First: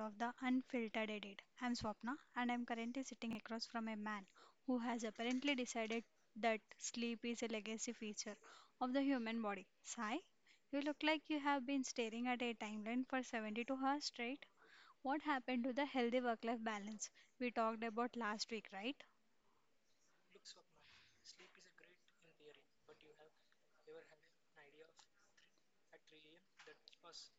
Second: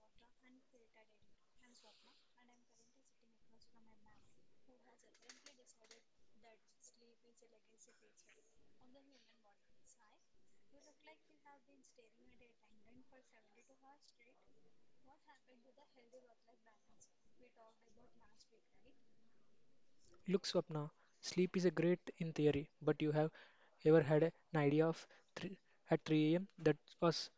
of the Unfiltered Edit. I'm Swapna and I'm currently sitting across from a man who has apparently decided that sleep is a legacy feature of the human body. Sai, you look like you have been staring at a timeline for 72 hours straight. What happened to the healthy work life balance we talked about last week, right? Look, Swapna, sleep is a great in theory, but you have ever had an idea of three at 3 a.m. that was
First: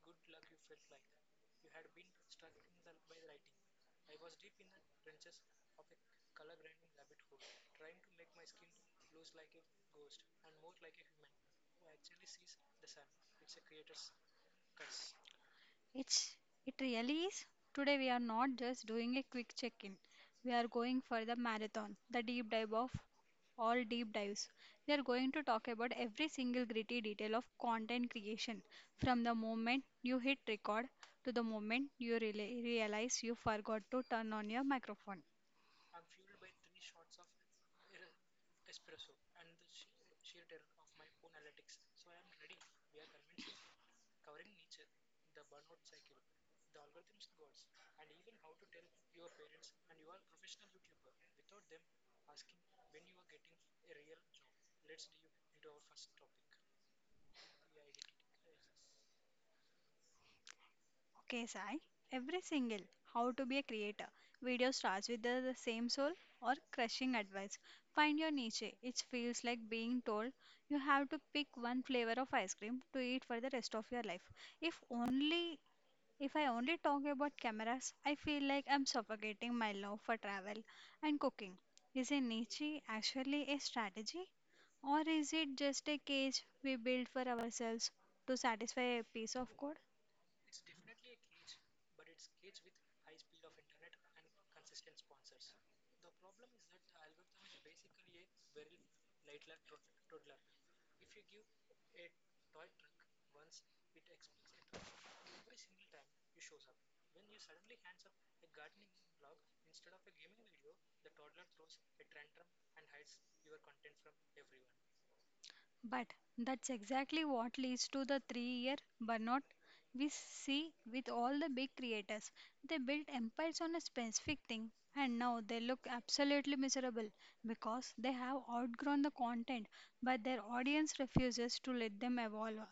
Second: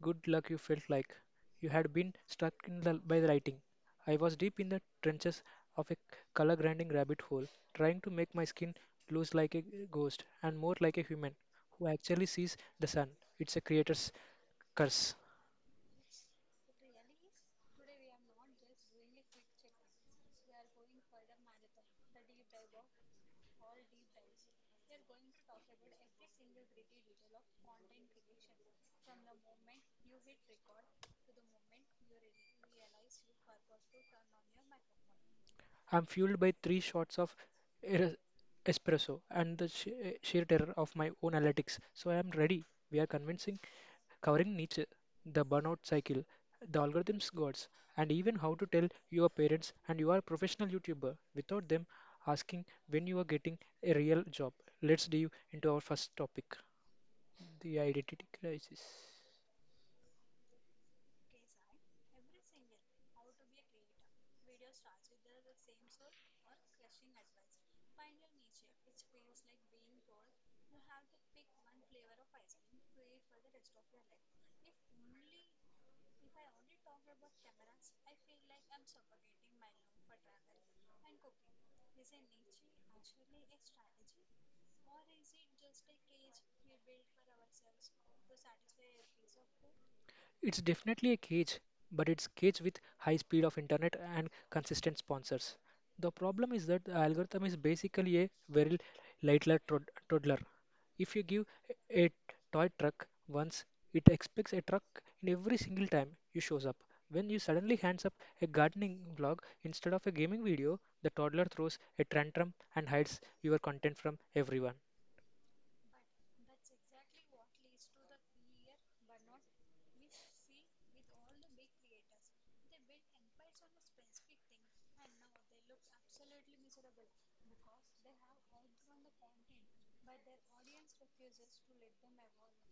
good luck you felt like. You had been struck in by the lightning. I was deep in the trenches of a color grinding rabbit hole, trying to make my skin lose like a ghost and more like a human who actually sees the sun. It's a creator's curse. It's it really is. Today we are not just doing a quick check-in. We are going for the marathon, the deep dive of all deep dives. We are going to talk about every single gritty detail of content creation from the moment you hit record to the moment you realize you forgot to turn on your microphone. I'm fueled by three shots of er- espresso and the sheer terror of my own analytics. So I am ready. We are covering Nietzsche, the burnout cycle, the algorithms gods, and even how to tell your parents and you are a professional YouTuber without them asking when you are getting a real job. Let's dive into our first topic, the identity crisis. Okay, Sai. Every single how to be a creator video starts with the same soul or crushing advice. Find your niche. It feels like being told you have to pick one flavor of ice cream to eat for the rest of your life. If only if I only talk about cameras, I feel like I'm suffocating my love for travel and cooking. Is a niche actually a strategy? Or is it just a cage we build for ourselves to satisfy a piece of code? It's definitely a cage, but it's cage with high speed of internet and consistent sponsors. The problem is that the algorithm is basically a very toddler. If you give a toy truck once, it expects a truck in every single time you shows up. When you suddenly hands up a gardening vlog instead of a gaming video, the toddler throws a tantrum and hides your content from everyone. But that's exactly what leads to the 3-year burnout we see with all the big creators. They built empires on a specific thing and now they look absolutely miserable because they have outgrown the content but their audience refuses to let them evolve.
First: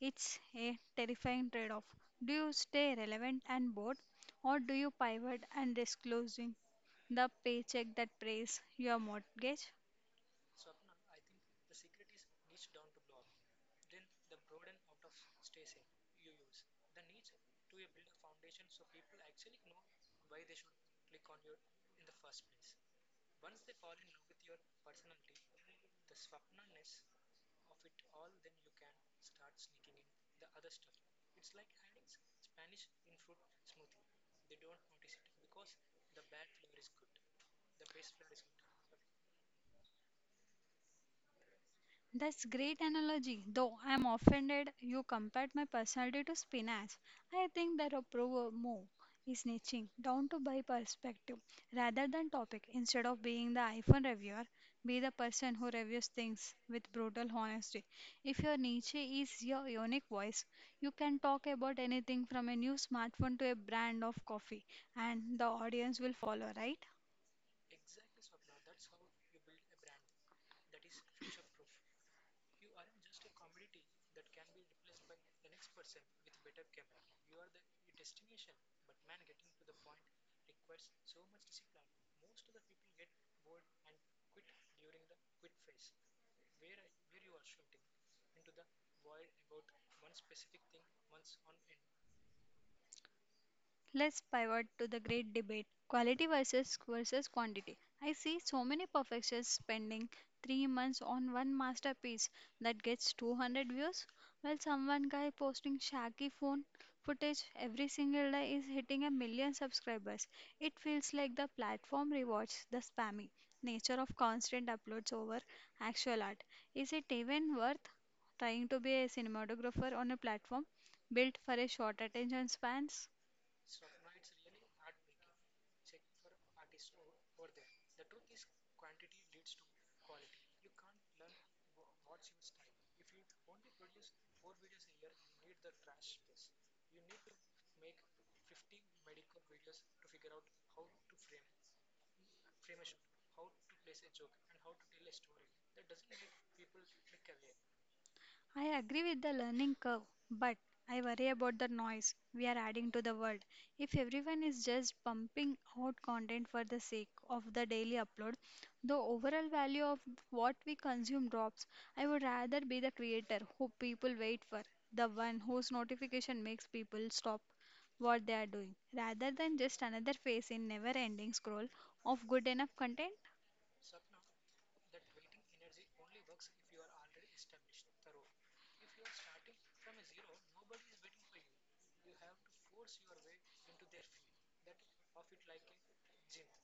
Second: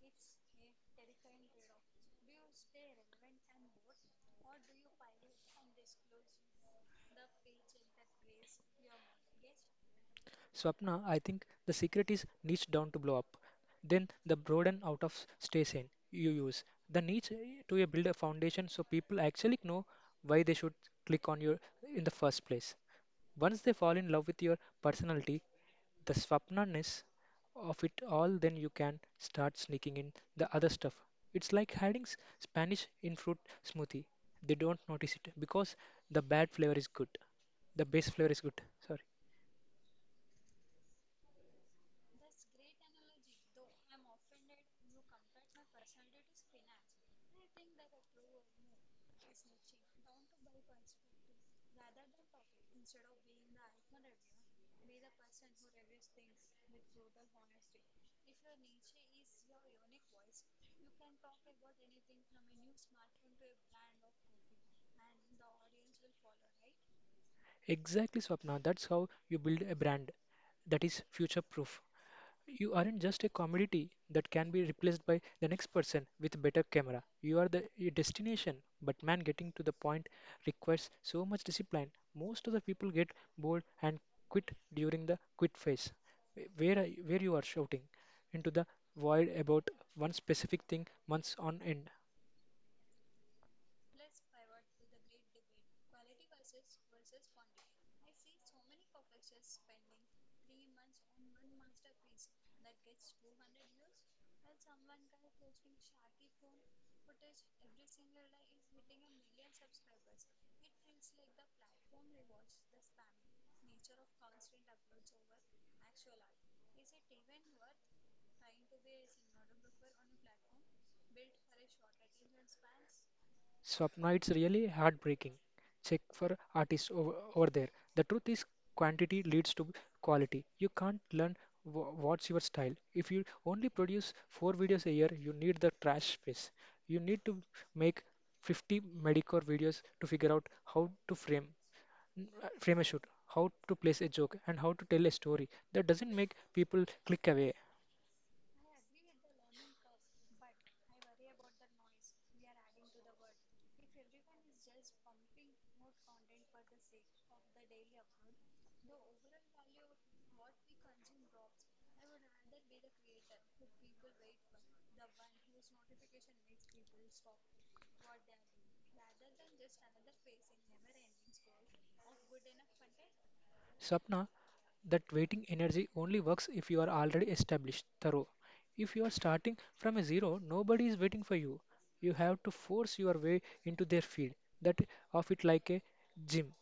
It's a terrifying trade off. Do you stay relevant and bored, or do you pivot and risk losing the paycheck that pays your mortgage? Swapna, I think the secret is niche down to blow up. Then the broaden out of stay sane you use. The niche to build a foundation so people actually know why they should click on your in the first place. Once they fall in love with your personality, the swapnaness of it all, then you can start sneaking in the other stuff. It's like hiding Spanish in fruit smoothie. They don't notice it because the bad flavor is good. The base flavor is good. Sorry. That's great analogy, though I'm offended you compared my personality to spinach. I think the approval move is niching down to buy perspective rather than topic. Instead of being the iPhone reviewer, be the person who reviews things with brutal honesty. If your niche is your unique voice, you can talk about anything from a new smartphone to a brand of coffee, and the audience will follow, right? Exactly, Swapna. That's how you build a brand that is future proof. You aren't just a commodity that can be replaced by the next person with a better camera. You are the a destination. But man, getting to the point requires so much discipline. Most of the people get bored and quit during the quit phase, where you are shouting into the void about one specific thing months on end. Let's pivot to the great debate quality versus quantity. I see so many perfectionists spending 3 months on one masterpiece that gets 200 views while someone guy posting shaky phone footage every single day is hitting a million subscribers. It feels like the platform rewards the spammy nature of constant uploads over actual art. Is it even worth trying to be a cinematographer on a platform built for a short attention spans? Swapnite's really heartbreaking. Check for artists over there. The truth is, quantity leads to quality. You can't learn what's your style. If you only produce four videos a year, you need the trash space. You need to make 50 medicore videos to figure out how to frame frame a shoot, how to place a joke, and how to tell a story. That doesn't make people click away. I agree with the learning curve, but I worry about the noise we are adding to the world. If everyone is just pumping out content for the sake of the daily upload, the overall value of what we consume drops. I would rather be the creator who people wait for, the one whose notification makes people stop what they are doing, rather than just another face in never ending scroll of good enough content. Sapna, that waiting energy only works if you are already established, thorough. If you are starting from a zero, nobody is waiting for you. You have to force your way into their field. That of it like a gym.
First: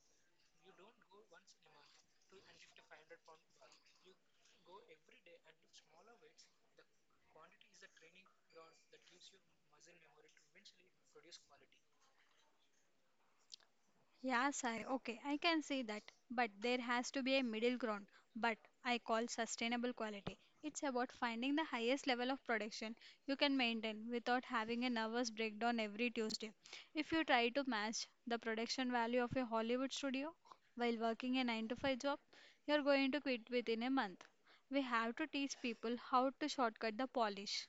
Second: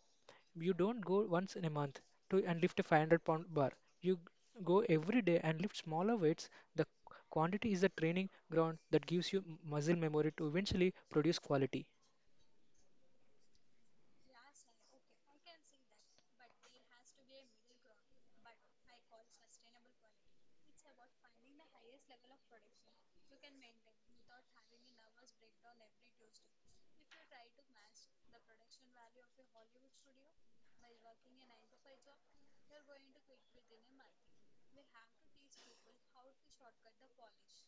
You don't go once in a month to and lift a 500 pound bar. You go every day and lift smaller weights. The quantity is the training ground that gives you muscle memory to eventually produce quality. Yeah, Sai, okay, I can see that. But there has to be a middle ground, but I call sustainable quality. It's about finding the highest level of production you can maintain without having a nervous breakdown every Tuesday. If you try to match the production value of a Hollywood studio while working a 9 to 5 job, you're going to quit within a month. We have to teach people how to shortcut the polish.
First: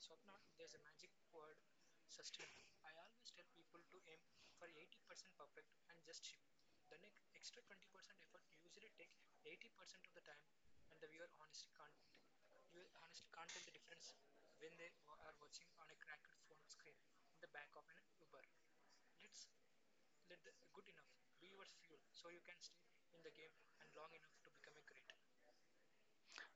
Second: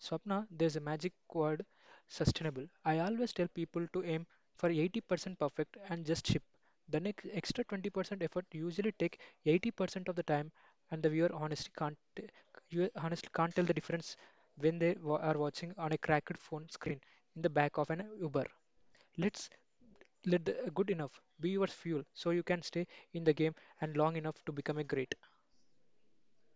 Swapna, there's a magic word sustainable. I always tell people to aim for 80% perfect and just ship. The next extra 20% effort usually take 80% of the time, and the viewer honestly can't t- you honestly can't tell the difference when they are watching on a cracked phone screen in the back of an Uber. Let's let the good enough be your fuel so you can stay in the game and long enough to become a great.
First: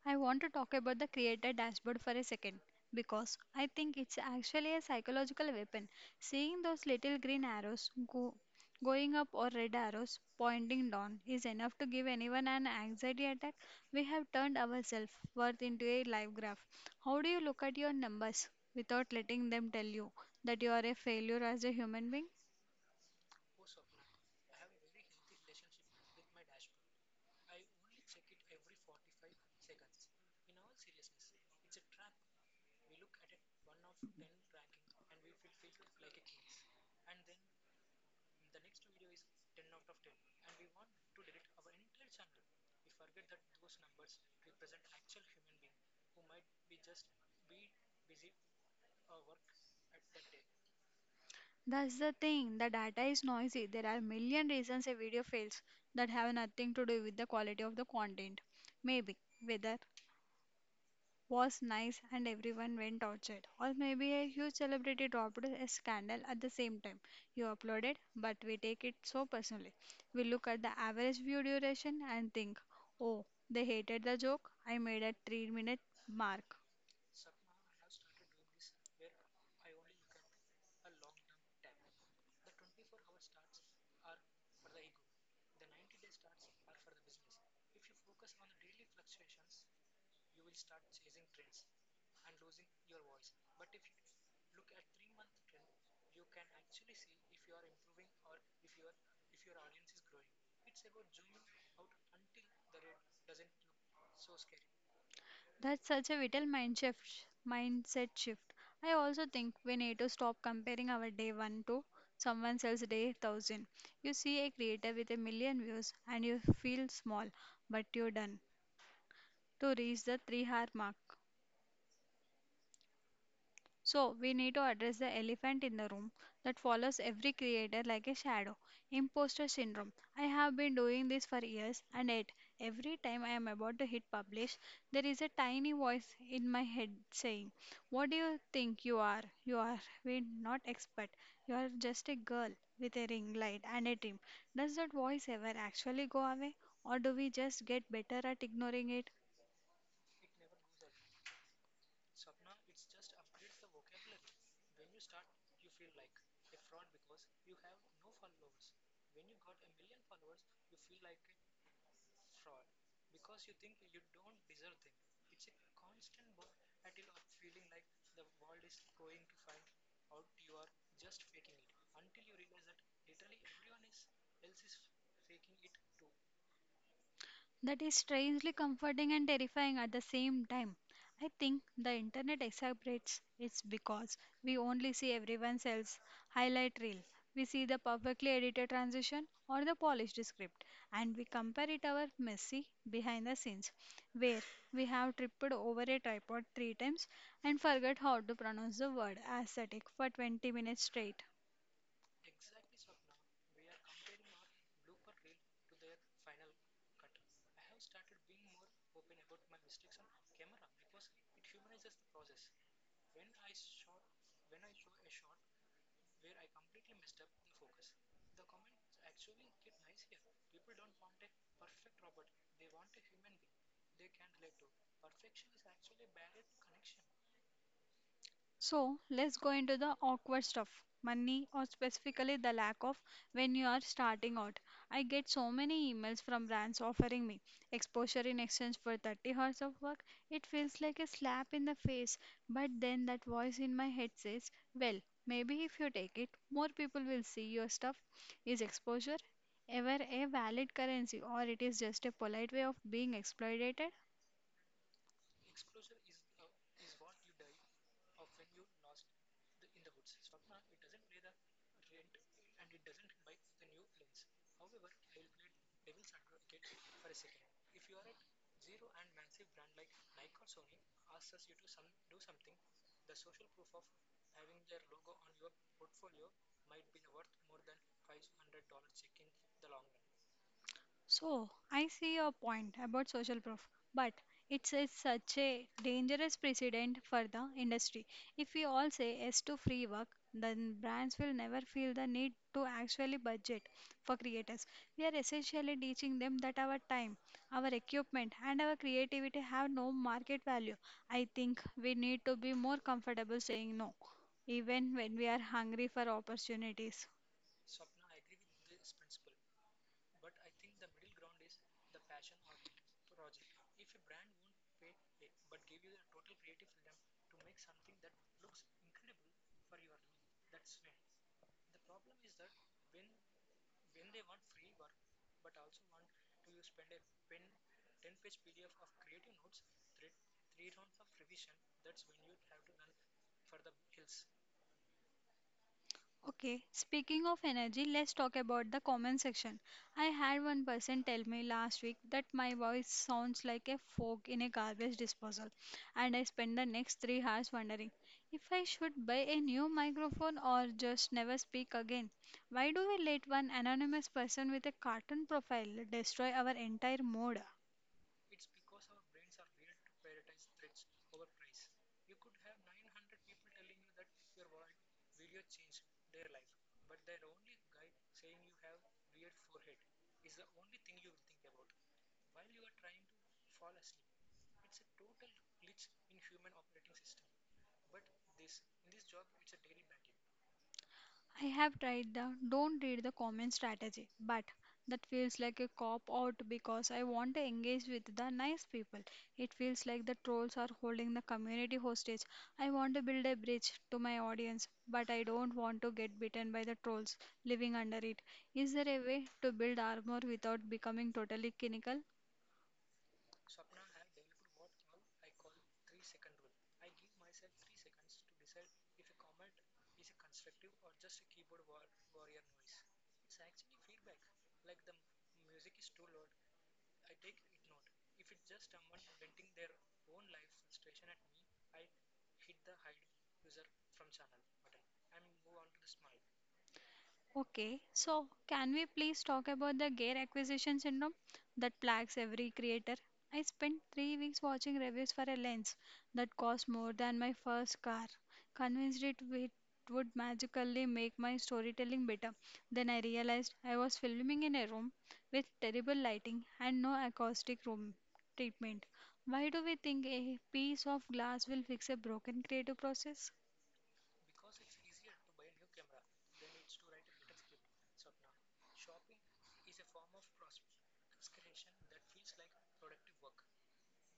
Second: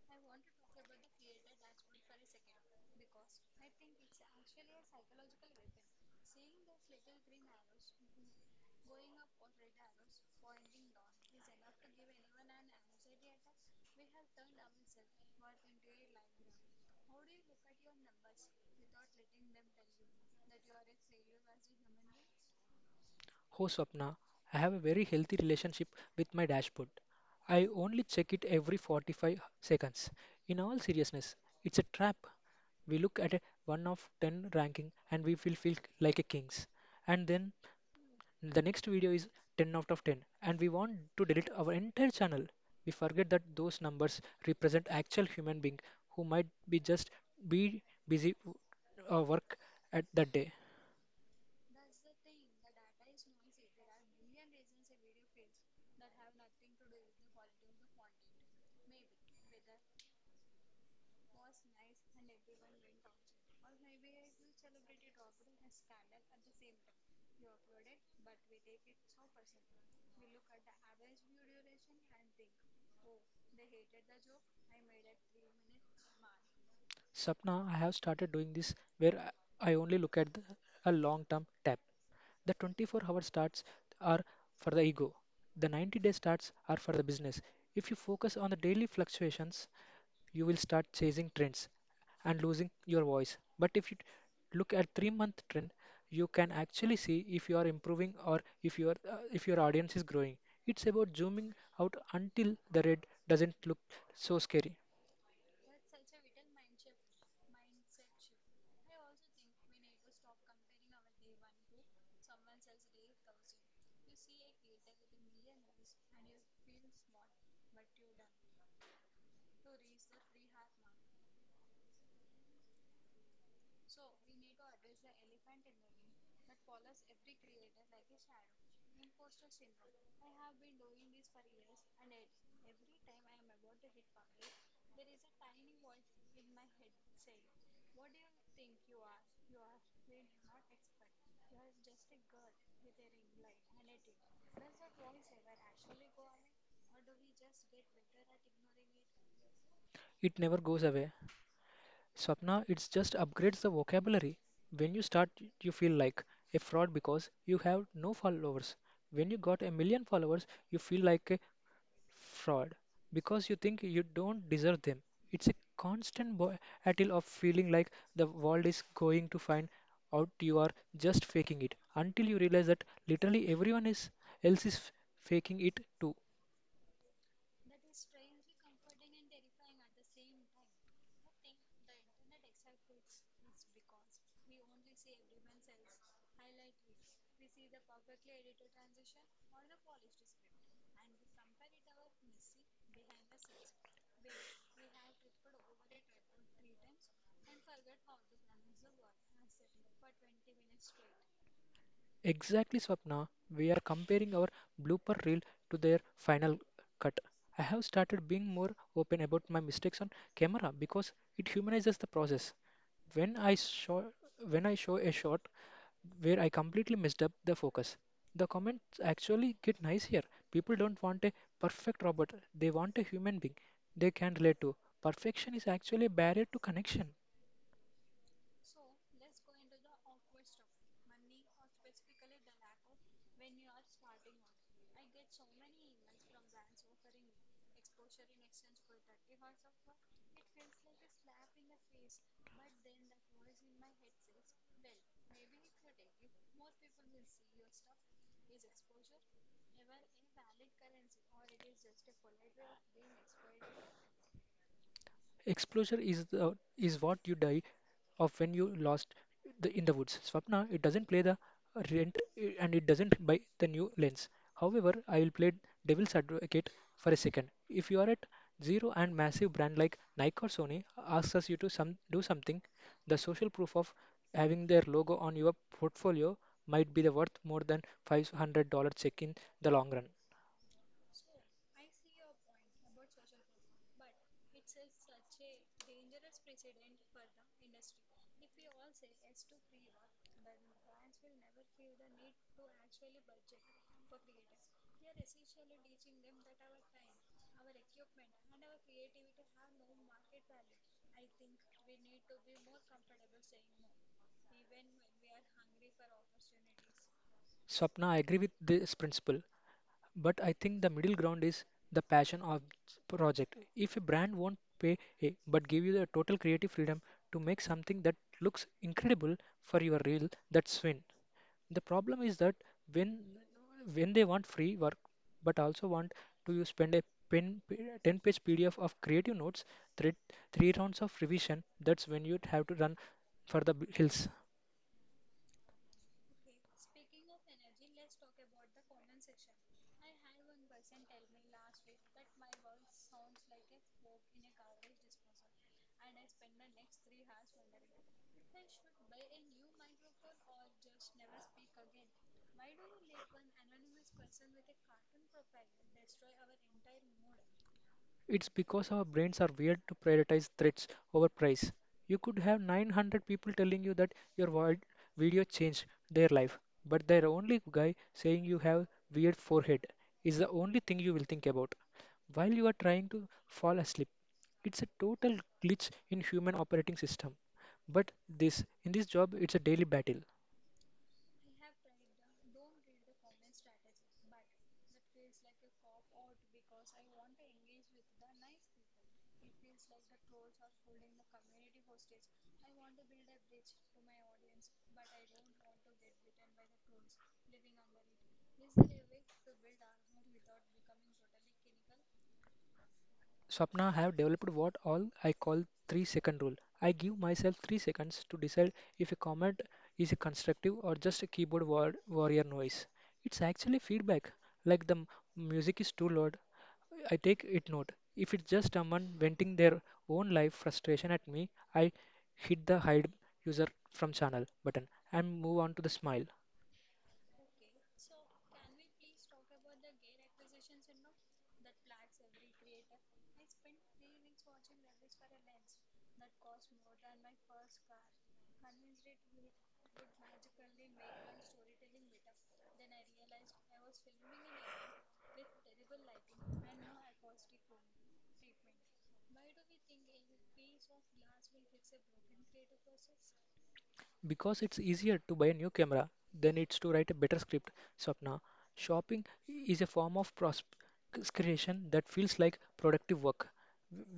I want to talk about the creator dashboard for a second because I think it's actually a psychological weapon. Seeing those little green arrows go going up, or red arrows pointing down, is enough to give anyone an anxiety attack. We have turned our self worth into a life graph. How do you look at your numbers without letting them tell you that you are a failure as a human being? Oh, Swapna, I have a very healthy relationship with my dashboard. I only check it every 45 seconds. In all seriousness, it's a trap. We look at a 1 of 10 ranking and we feel like a kings. And then the next video is 10 out of 10 and we want to delete our entire channel. We forget that those numbers represent actual human being who might be just be busy work at that day. That's the thing, the data is noisy. There are million reasons a video fails that have nothing to do with the quality of the content. Maybe weather was nice and everyone went outside, or maybe a huge celebrity dropped a scandal at the same time you uploaded, but we take it so personally. We look at the average view duration and think, oh, they hated the joke I made at 3-minute minute mark. Sapna, I have started doing this where I only look at a long term tab. The 24-hour starts are for the ego, the 90-day starts are for the business. If you focus on the daily fluctuations, you will start chasing trends and losing your voice. But if you look at 3-month trend, you can actually see if you are improving or if your audience is growing. It's about zooming out until the red doesn't look so scary. That's such a vital mindset shift. I also think we need to stop comparing our day one to someone else's day thousand. You see a creator with a million views and you feel small, but you're done to reach the 3-hour mark. So, we need to address the elephant in the room that follows every creator like a shadow imposter syndrome. I have been doing this for years, and yet, every time I am about to hit publish, there is a tiny voice in my head saying, what do you think you are? You are we not expert. You are just a girl with a ring light and a trim. Does that voice ever actually go away, or do we just get better at ignoring it? It never goes away. Swapna, it's just upgrades the vocabulary. When you start, you feel like a fraud because you have no followers. When you got a million followers, you feel like a fraud because you think you don't deserve them. It's a constant battle of feeling like the world is going to find out you are just faking it until you realize that literally else is faking it too. That is strangely comforting and terrifying at the same time. I think the internet exacerbates it's because we only see everyone else's highlight reel. We see the perfectly edited transition or the polished script, and we compare it our messy behind the scenes, where we have tripped over a tripod three times and forgot how to pronounce the word aesthetic for 20 minutes straight. Exactly, Swapna. We are comparing our blooper reel to their final cut. I have started being more open about my mistakes on camera because it humanizes the process. When I show when I show a shot where I completely messed up the focus, the comments actually get nicer. People don't want a perfect robot; they want a human being they can relate to. Perfection is actually a barrier to connection. So let's go into the awkward stuff money, or specifically the lack of, when you are starting out. I get so many emails from brands offering me exposure in exchange for 30 hours of work. It feels like a slap in the face, but then that voice in my head says, well, maybe if you take it, more people will see your stuff. Is exposure ever a valid currency, or it is just a polite way of being exploited? Exposure is is what you die of when you lost the in the woods. Swapna, it doesn't play the rent and it doesn't buy the new lens. However, I will play devil's advocate for a second. If you are at zero and massive brand like Nike or Sony asks us you to some do something, the social proof of having their logo on your portfolio might be the worth more than $500 check in the long run. So, I see your point about social proof, but it's such a dangerous precedent for the industry. If we all say yes to free work, then brands will never feel the need to actually budget for creators. We are essentially teaching them that our time, our equipment, and our creativity have no market value. I think we need to be more comfortable saying no, even when we are hungry for opportunities. Swapna, I agree with this principle. But I think the middle ground is the passion of project. If a brand won't pay a but give you the total creative freedom to make something that looks incredible for your reel, that's win. The problem is that when when they want free work but also want to you spend a pen, 10-page PDF of creative notes, three, three rounds of revision, that's when you'd have to run for the hills. Okay, speaking of energy, let's talk about the comment section. I had one person tell me last week that my voice sounds like a fork in a garbage disposal, and I spent the next 3 hours wondering if I should buy a new microphone or just never speak again. Why do we let one anonymous person with a cartoon profile destroy our entire mood? It's because our brains are weird to prioritize threats over price. You could have 900 people telling you that your video changed their life, but their only guy saying you have weird forehead is the only thing you will think about while you are trying to fall asleep. It's a total glitch in human operating system. But this in this job it's a daily battle. I have tried the don't read the comment strategy, but that feels like a cop out because I want to engage with the nice people. It feels like the trolls are holding the community hostage. I want to build a bridge to my audience, but I don't want to get bitten by the trolls living under it. Is there a way to build armor without becoming totally cynical? Swapna I have developed what all I call 3 second rule. I give myself 3 seconds to decide if a comment is a constructive or just a warrior noise. It's actually feedback. Like the music is too loud, I take it note. If it's just someone venting their own life frustration at me, I hit the hide user from channel button and move on to the smile. Okay, so can we please talk about the gear acquisition syndrome that plagues every creator? I spent 3 weeks watching reviews for a lens that cost more than my first car, convinced it would magically make my storytelling better. Then I realized I was filming in a room with terrible lighting and no acoustic room treatment. Why do we think a piece of glass will fix a broken creative process? Because it's easier to buy a new camera than it's to write a better script, Swapna. Shopping is a form of prosperation that feels like productive work.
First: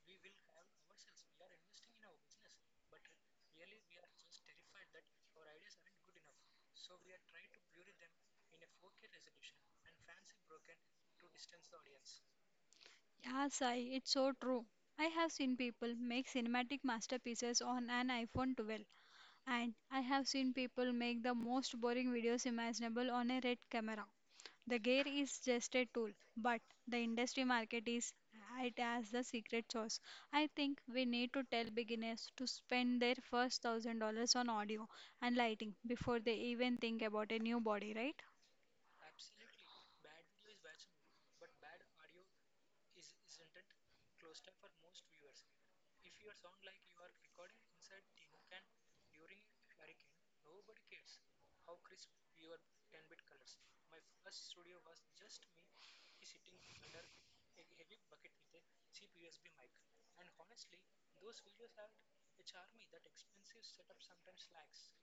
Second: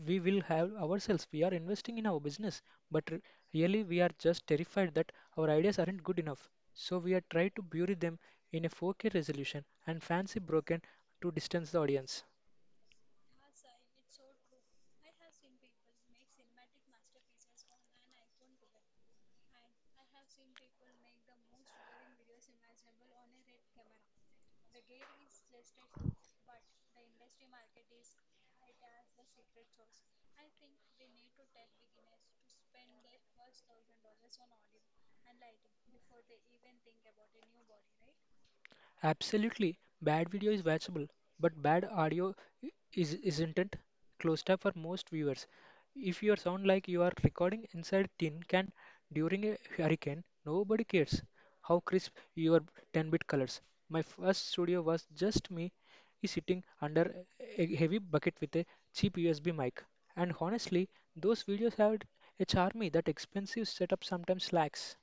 We will have ourselves. We are investing in our business, but really we are just terrified that our ideas aren't good enough. So we are trying to bury them in a 4K resolution and fancy broken to distance the audience. Yeah, Sai, it's so true. I have seen people make cinematic masterpieces on an iPhone 12, and I have seen people make the most boring videos imaginable on a red camera. The gear is just a tool, but the industry market is it as the secret sauce. I think we need to tell beginners to spend their first $1,000 on audio and lighting before they even think about a new body, right? Absolutely, bad video is watchable, but bad audio is isn't it? Closed up for most viewers. If your sound like you are recording inside tin can during a hurricane, nobody cares how crisp your 10-bit colors. My first studio was just me sitting under a heavy bucket with a cheap USB mic. And honestly, those videos had a charm that expensive setup sometimes lacks.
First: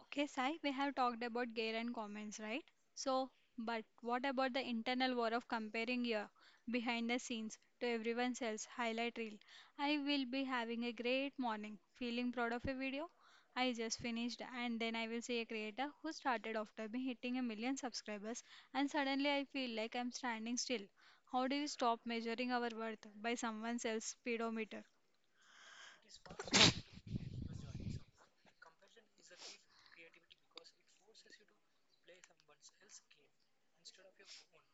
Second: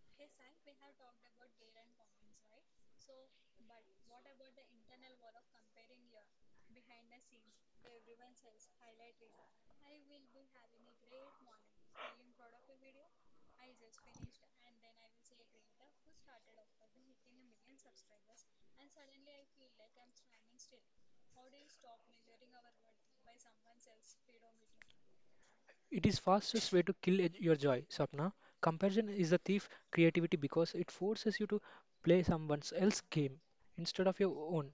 Okay, Sai, we have talked about gear and comments, right? So, but what about the internal war of comparing your behind the scenes to everyone else highlight reel? I will be having a great morning, feeling proud of a video I just finished, and then I will see a creator who started after me hitting a million subscribers, and suddenly I feel like I'm standing still. How do we stop measuring our worth by someone else's speedometer? It is fastest way to your joy, Sapna. Comparison is the thief creativity because it forces you to play someone else's game instead of your own.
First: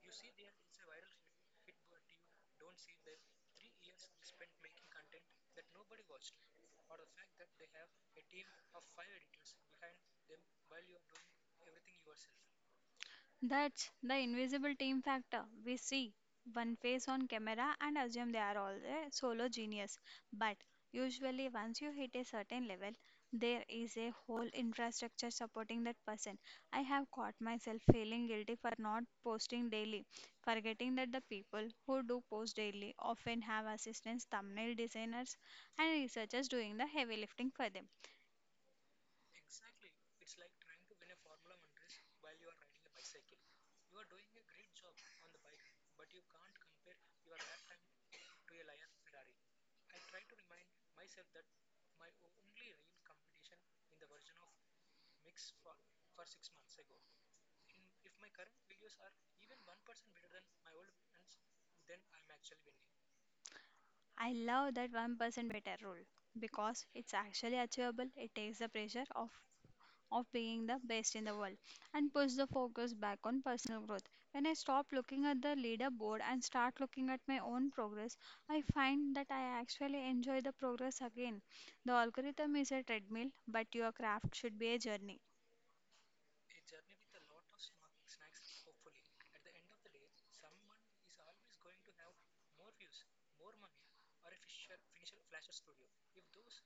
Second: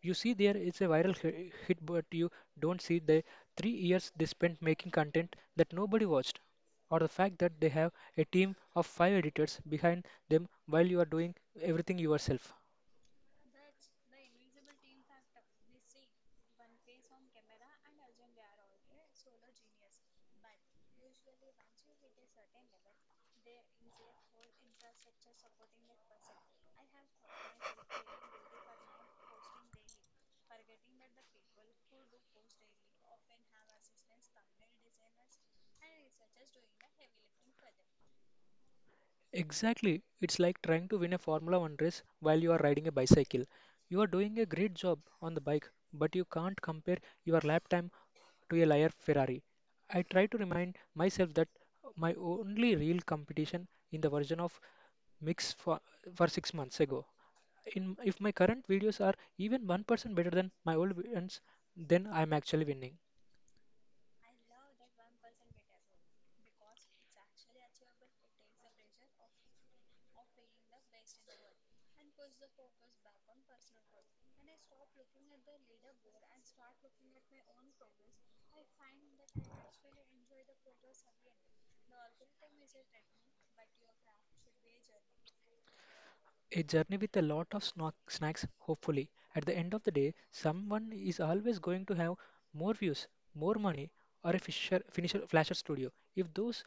You see there is a viral hit but you don't see the 3 years they spent making content that nobody watched or the fact that they have a team of 5 editors behind them while you are doing everything yourself. That's the invisible team factor. We see one face on camera and assume they are all a solo genius. But usually, once you hit a certain level, there is a whole infrastructure supporting that person. I have caught myself feeling guilty for not posting daily, forgetting that the people who do post daily often have assistants, thumbnail designers, and researchers doing the heavy lifting for them. Exactly. It's like trying to win a Formula One race while you are riding a bicycle. You are doing a great job on the bike, but you can't compare your lap time to a liar Ferrari. I try to remind myself that my only real competition in the version of mix for 6 months ago. In if my current videos are even 1% better than my old ones, then I'm actually winning. I love that 1% better rule because it's actually achievable. It takes the pressure off of being the best in the world and puts the focus back on personal growth. When I stop looking at the leaderboard and start looking at my own progress, I find that I actually enjoy the progress again. The algorithm is a treadmill, but your craft should be a journey. A journey with a lot of snock snacks, hopefully. At the end of the day, someone is always going to have more views, more money, or a flasher studio. If those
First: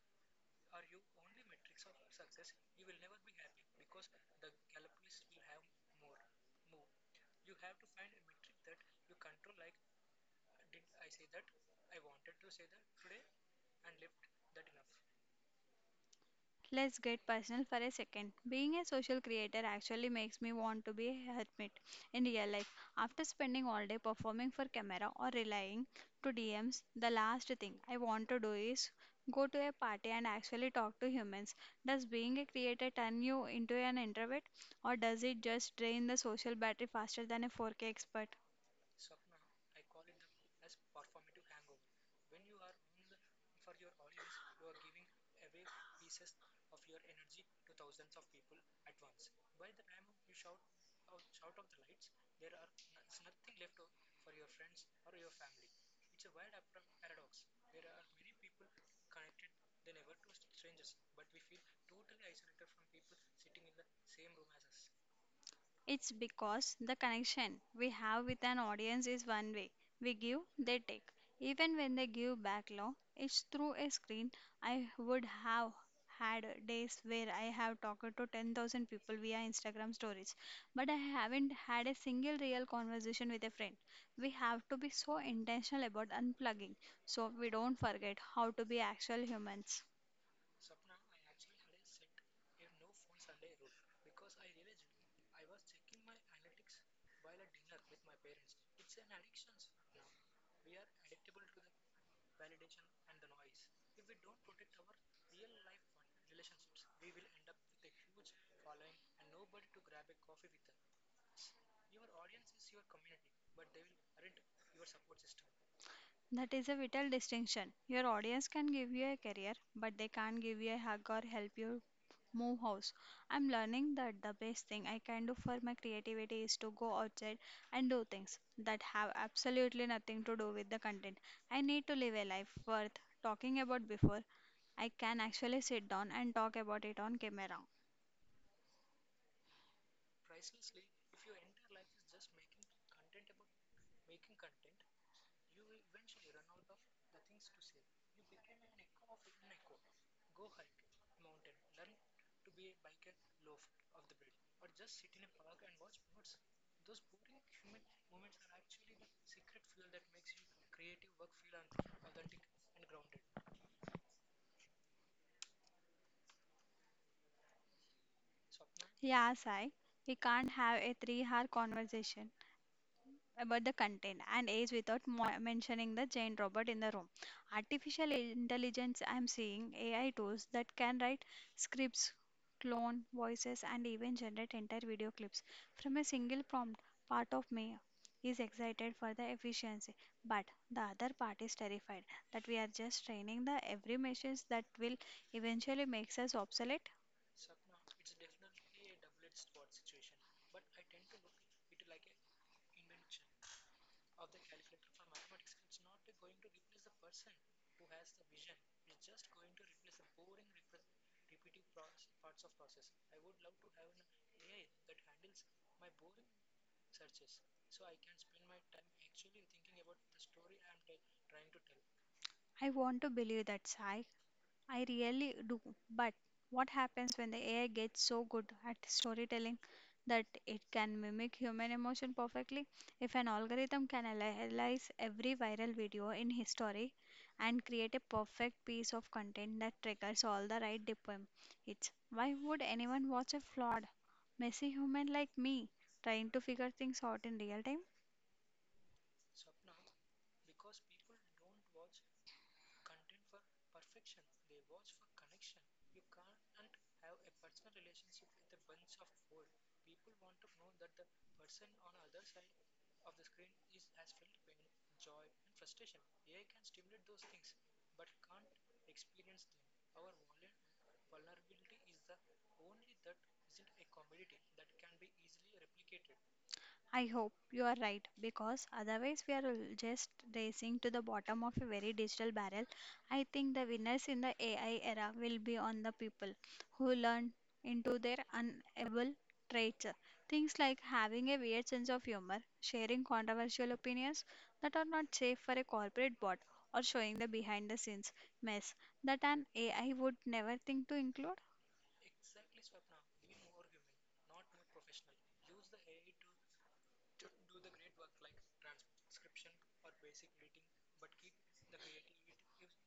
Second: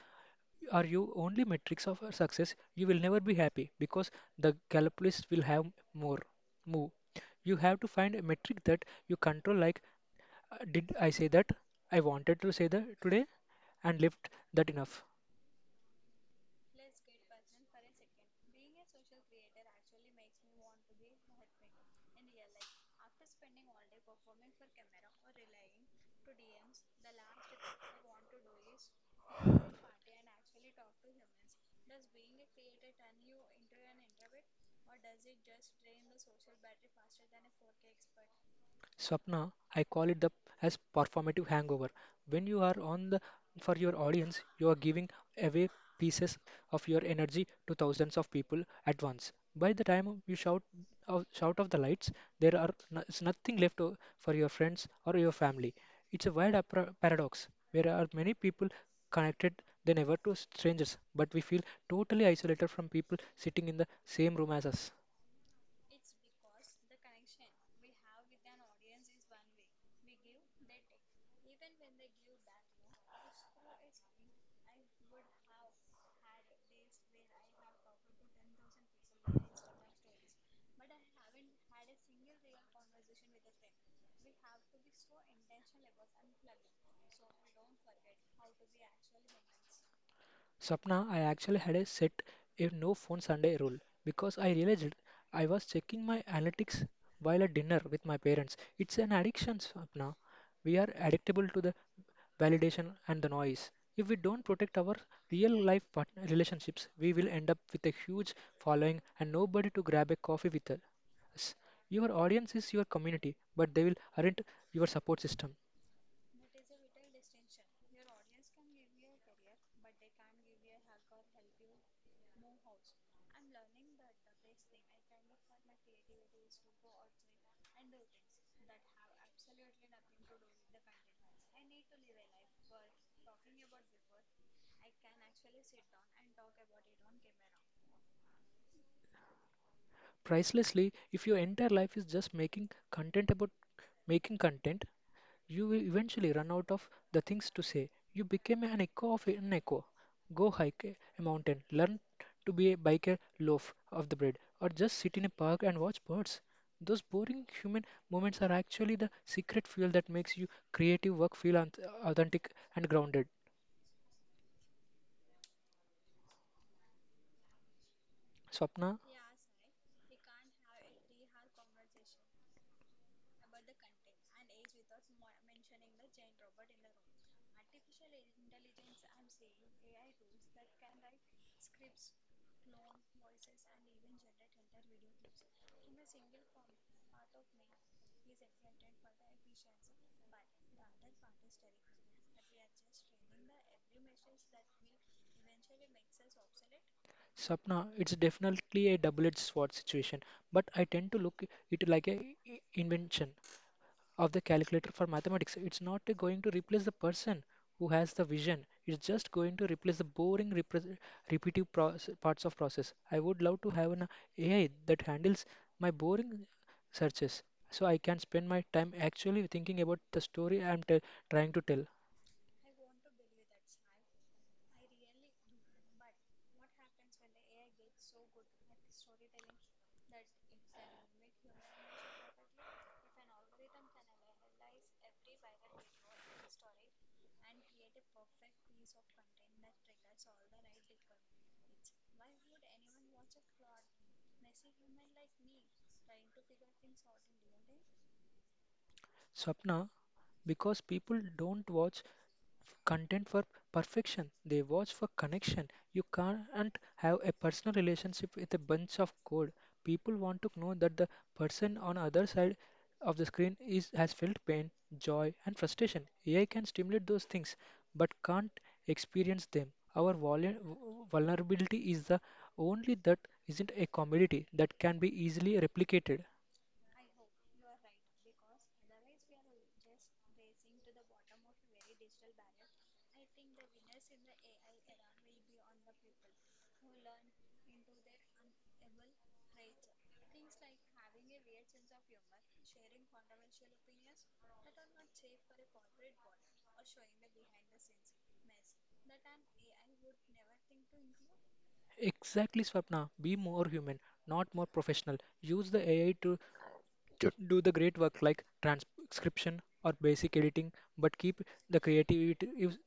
are your only metrics of success, you will never be happy because the calculus will have more move. You have to find a metric that you control. Like, did I say that I wanted to say that today, and left that enough? Let's get personal for a second. Being a social creator actually makes me want to be a hermit in real life. After spending all day performing for camera or relying to DMs, the last thing I want to do is go to a party and actually talk to humans. Does being a creator turn you into an introvert, or does it just drain the social battery faster than a 4K expert? Swapna, I call it the as performative hangover. When you are on the for your audience, you are giving away pieces of your energy to thousands of people at once. By the time you shout off the lights, there are no, is nothing left for your friends or your family. It's a weird paradox where are many people connected than ever to strangers, but we feel totally isolated from people sitting in the same room as us. It's because the connection we have with an audience is one way. We give, they take. Even when they give back love, it's through a screen. I would have had days where I have talked to 10,000 people via Instagram stories, but I haven't had a single real conversation with a friend. We have to be so intentional about unplugging so we don't forget how to be actual humans. Sapna, I actually had a set a no phone Sunday rule because I realized I was checking my analytics while at dinner with my parents. It's an addiction, Sapna. We are addictable to the validation and the noise. If we don't protect our real life partner relationships, we will end up with a huge following and nobody to grab a coffee with us. Your audience is your community, but they will aren't your support system. That is a vital distinction. Your audience can give you a career, but they can't give you a hug or help you move house. I'm learning that the best thing I can do for my creativity is to go outside and do things that have absolutely nothing to do with the content. I need to live a life worth talking about before I can actually sit down and talk about it on camera. Pricelessly if your entire life is just making content about making content, you will eventually run out of the things to say. You became an echo of an echo. Go hike a mountain, learn to be a bike a loaf of the bread, or just sit in a park and watch birds. Those boring human moments are actually the secret fuel that makes your creative work feel authentic and grounded. Swapna, Yeah, Sai, we can't have a 3 hour conversation about the content and age without mentioning the giant robot in the room. Artificial intelligence, I'm seeing AI tools that can write scripts, clone voices, and even generate entire video clips from a single prompt. Part of me is excited for the efficiency, but the other part is terrified that we are just training the every machines that will eventually makes us obsolete. Swapna, it's definitely a double-edged sword situation, but I tend to look it like a invention of the calculator for mathematics. It's not going to replace the person who has the vision. It's just going to replace the boring, repres repetitive parts of process. I would love to have an AI that handles my boring searches, so I can spend my time actually thinking about the story trying to tell. I want to believe that sci I really do. But what happens when the AI gets so good at storytelling that it can mimic human emotion perfectly? If an algorithm can analyze every viral video in history and create a perfect piece of content that triggers all the right dopamine, why would anyone watch a flawed, messy human like me trying to figure things out in real time? Swapna, because people don't watch content for perfection. They watch for connection. You can't have a personal relationship with a bunch of code. People want to know that the person on other side of the screen is has felt pain, joy, and frustration. AI can stimulate those things, but can't experience them. Our vulnerability is the only that isn't a commodity that can be easily replicated. I hope you are right, because otherwise we are just racing to the bottom of a very digital barrel. I think the winners in the AI era will be on the people who learn into their unable traits. Things like having a weird sense of humor, sharing controversial opinions that are not safe for a corporate bot, or showing the behind the scenes mess that an AI would never think to include. Exactly, Swapna. Be more human, not more professional. Use the AI to do the great work like transcription or basic editing, but keep the creative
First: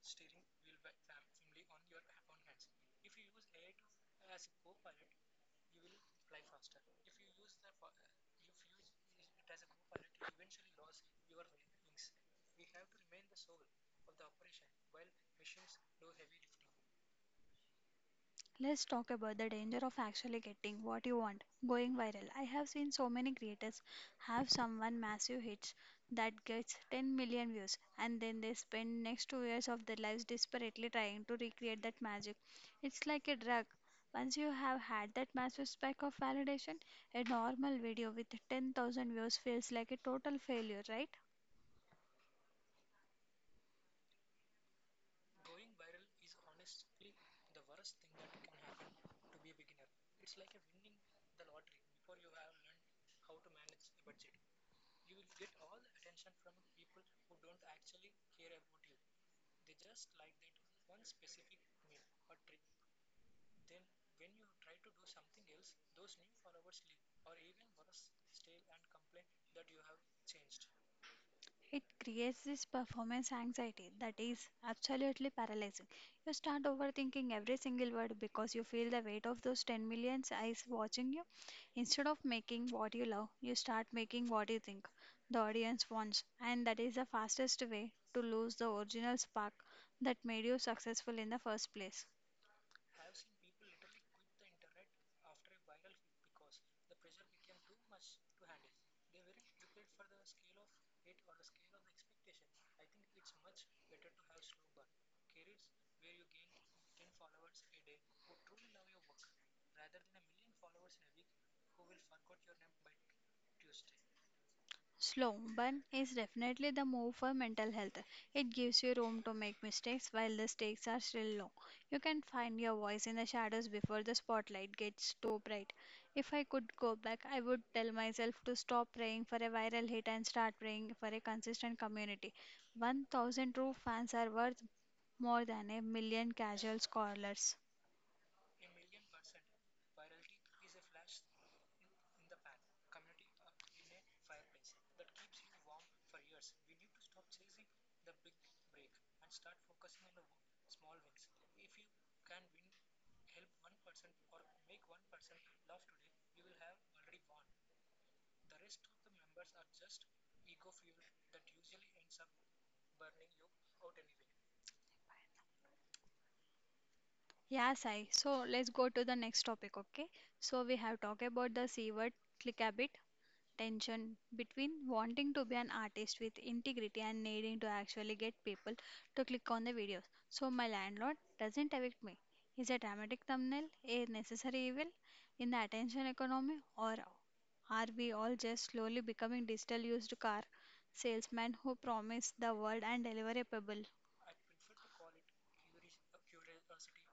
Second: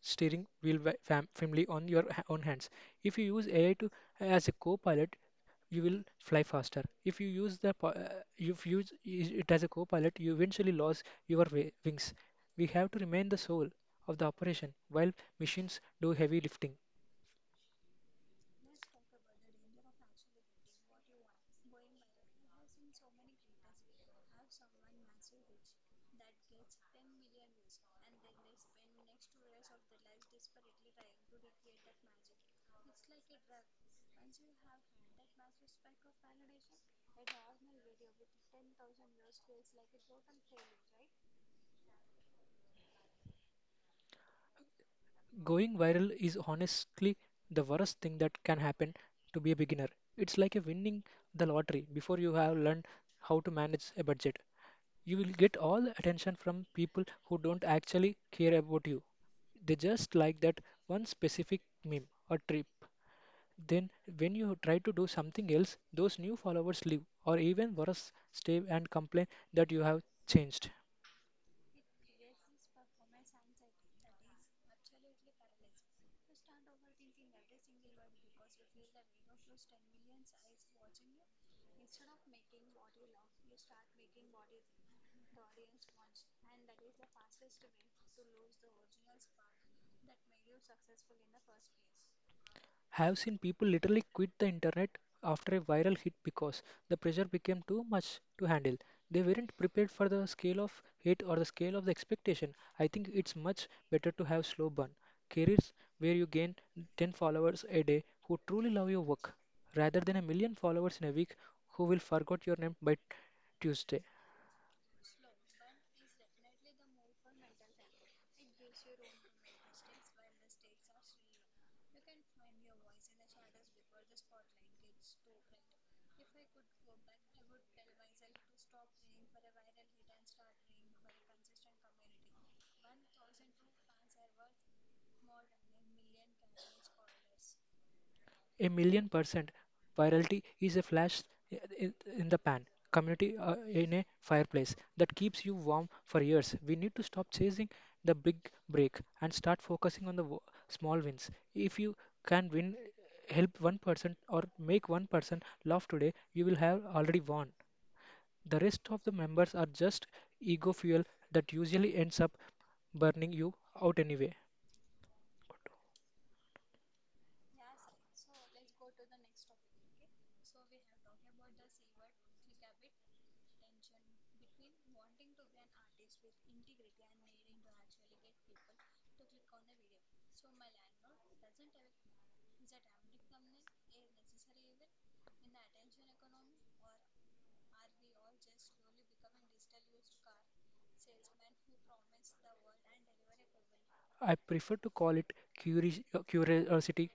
steering wheel firmly on your own hands. If you use AI to as a co-pilot, you will fly faster. If you use the po- if you use it as a co-pilot, you eventually lose your wings. We have to remain the soul of the operation while machines do heavy lifting. Let's talk about the danger of actually getting what you want: going viral. I have seen so many creators have someone massive hits that gets 10 million views, and then they spend next 2 years of their lives desperately trying to recreate that magic. It's like a drug. Once you have had that massive spike of validation, a normal video with 10,000 views feels like a total failure, right? Going viral is honestly the worst thing that can happen to be a beginner. It's like a winning the lottery before you have learned how to manage a budget. You will get all the attention from people who don't actually care about you. They just like that one specific meme or trip. Then, when you try to do something else, those new followers leave, or even worse, stay and complain that you have changed. It creates this performance anxiety that is absolutely paralyzing. You start overthinking every single word because you feel the weight of those 10 million eyes watching you. Instead of making what you love, you start making what you think the audience wants, and that is the fastest way to lose the original spark that made you successful in the first place. Have seen people literally quit the internet after a viral hit because the pressure became too much to handle. They weren't prepared for the scale of hit or the scale of the expectation. I think it's much better to have slow burn careers where you gain 10 followers a day who truly love your work rather than a million followers in a week who will forget your name by Tuesday. Slow burn is definitely the move for mental health. It gives you room to make mistakes while the stakes are still low. You can find your voice in the shadows before the spotlight gets too bright. If I could go back, I would tell myself to stop praying for a viral hit and start praying for a consistent community. 1,000 true fans are worth more than a million casual scholars. A million percent. Virality is a flash in the pan, community in a fireplace that keeps you warm for years. We need to stop chasing the big break and start focusing on the small wins. If you can win, help one person or make one person laugh today, you will have already won. The rest of the members are just ego fuel that usually ends up burning you out anyway. Yeah, Sai. So let's go to the next topic, okay? So we have talked about the C word, click a bit, tension between wanting to be an artist with integrity and needing to actually get people to click on the videos. So my landlord doesn't evict me. Is a dramatic thumbnail a necessary evil in the attention economy, or are we all just slowly becoming digital used car salesmen who promise the world and deliver a pebble? I prefer to call it curiosity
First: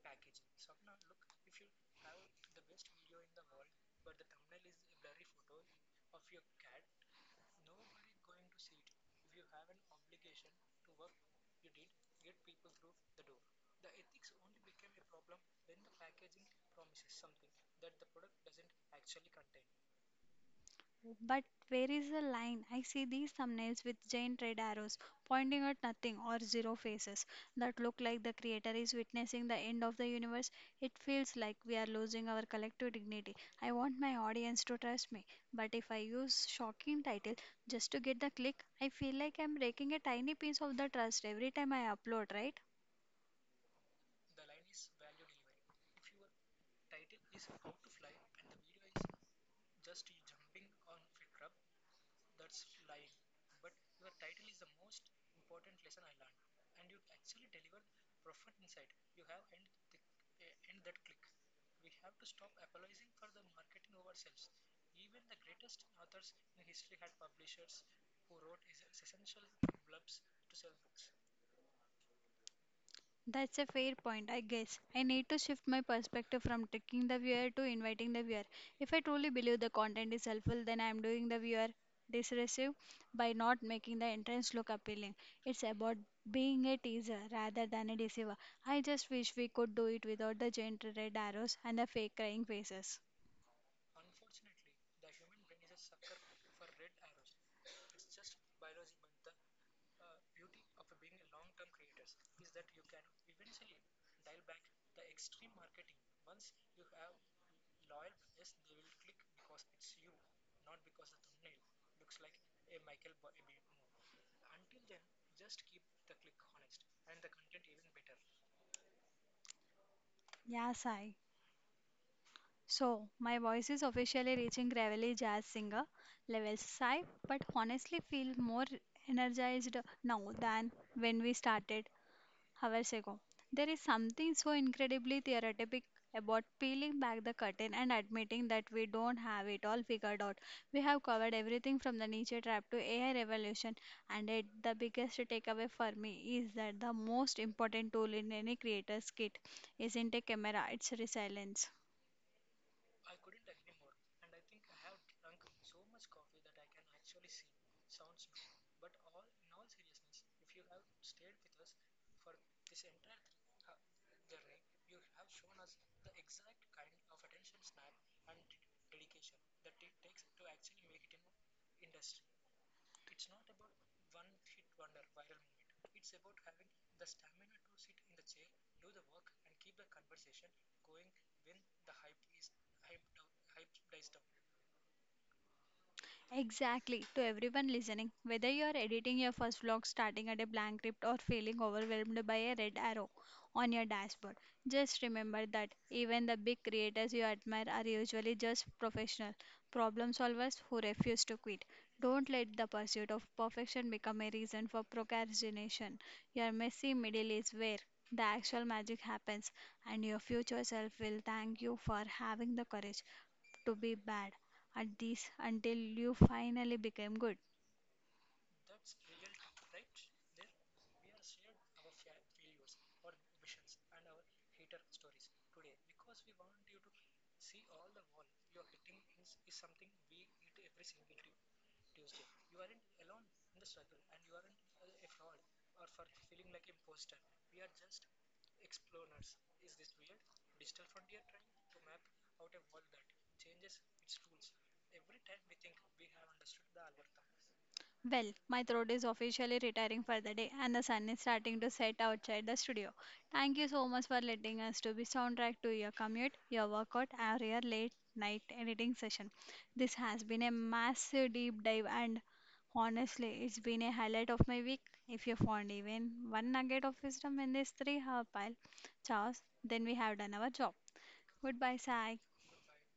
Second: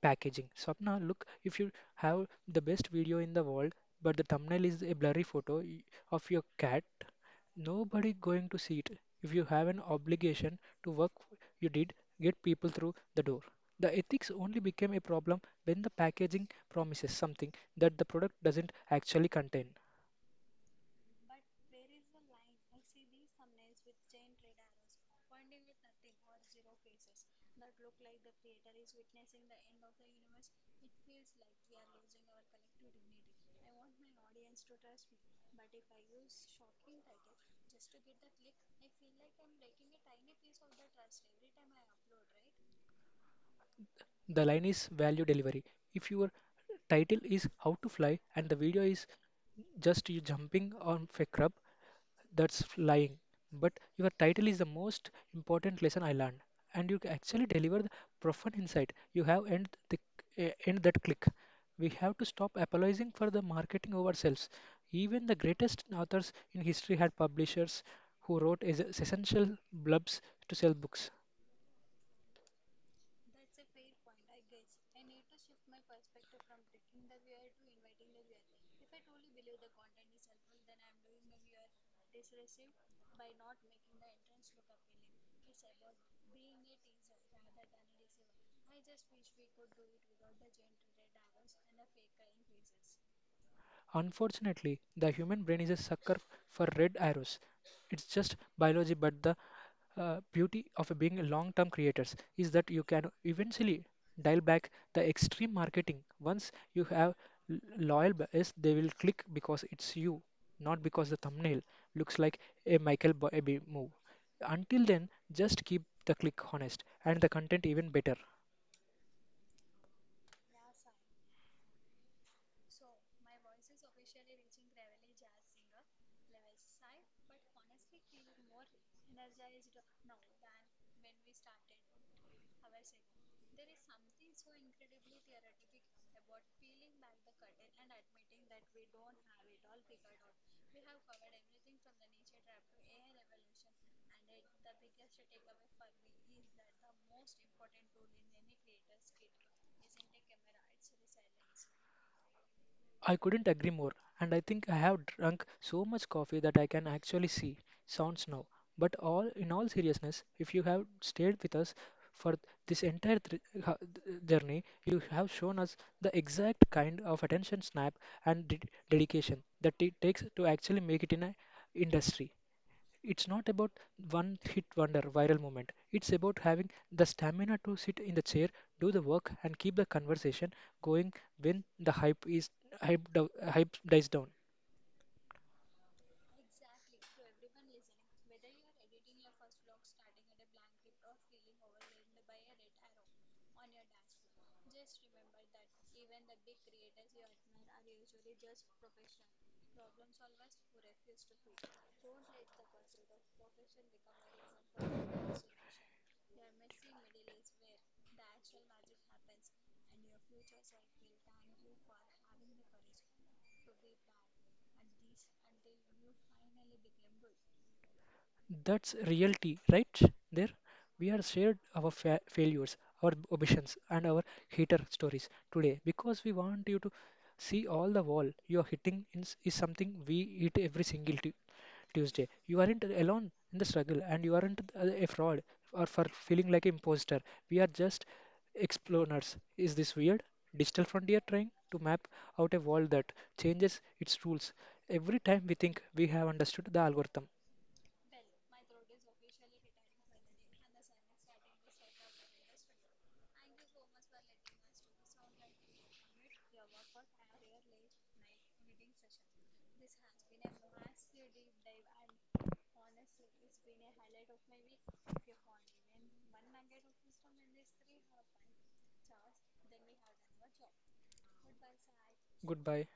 packaging. Swapna, look, if you have the best video in the world, but the thumbnail is a blurry photo of your cat, nobody going to see it. If you have an obligation to work you did, get people through the door. The ethics only became a problem when the packaging promises something that the product doesn't actually contain. But where is the line? I see these thumbnails with giant red arrows pointing at nothing or zero faces that look like the creator is witnessing the end of the universe. It feels like we are losing our collective dignity. I want my audience to trust me, but if I use shocking title just to get the click, I feel like I'm breaking a tiny piece of the trust every time I upload, right? The line is value delivery. If your title is How to Fly and the video is just you jumping on fake crab, that's lying. But your title is the most important lesson I learned, and you actually deliver the profound insight, you have end the end that click. We have to stop apologizing for the marketing of ourselves. Even the greatest authors in history had publishers who wrote essential blubs to sell books. That's a fair point, I guess. I need to shift my perspective from tricking the viewer to inviting the viewer. If I truly believe the content is helpful, then I'm doing the viewer disservice by not making the entrance look appealing. It's about being a teaser rather than a deceiver. I just wish we could do it without the giant red arrows and the fake crying faces. Unfortunately, the human brain is a sucker for red arrows. It's just biology, but the beauty of being long-term creators is that you can eventually dial back the extreme marketing. Once you have loyal buyers, they will click because it's you, not because the thumbnail looks like a Michael Bay move. Until then, just keep the click honest and the content even better. Yeah, Sai. So, my voice is officially reaching gravelly jazz singer levels sigh, but honestly feel more energized now than when we started hours ago. There is something so incredibly therapeutic about peeling back the curtain and admitting that we don't have it all figured out. We have covered everything from the nature trap to AI revolution, and it, the biggest takeaway for me is that the most important tool in any creator's kit isn't a camera, it's resilience. I couldn't agree more, and I think I have drunk so much coffee that I can actually see. Sounds now. But all in all seriousness, if you have stayed with us for this entire journey, you have shown us the exact kind of attention snap and dedication that it takes to actually make it in an industry. It's not about one hit wonder viral moment. It's about having the stamina to sit in the chair, do the work, and keep the conversation going when the hype is hype, do- hype dies down. Exactly. To everyone listening, whether you are editing your first vlog, starting at a blank script, or feeling overwhelmed by a red arrow on your dashboard, just remember that even the big creators you admire are usually just professional problem solvers who refuse to quit. Don't let the pursuit of perfection become a reason for procrastination. Your messy middle is where the actual magic happens, and your future self will thank you for having the courage to be bad at this until you finally became good. That's reality, right? There, we are shared our failures, our ambitions, and our hater stories today because we want you to see all the wall you are hitting in is something we eat every single Tuesday. You aren't alone in the struggle, and you aren't a fraud or for feeling like an imposter. We are just explorers. Is this weird? Digital frontier trying to map out a world that changes its rules every time we think we have understood the algorithm. Well, my throat is officially retiring for the day and the sun is starting to set outside the studio. Thank you so much for letting us to be soundtrack to your commute, your workout, or your late night editing session. This has been a massive deep dive, and honestly, it's been a highlight of my week. If you found even one nugget of wisdom in this three-hour pile, Charles, then we have done our job. Goodbye, Sai. Goodbye.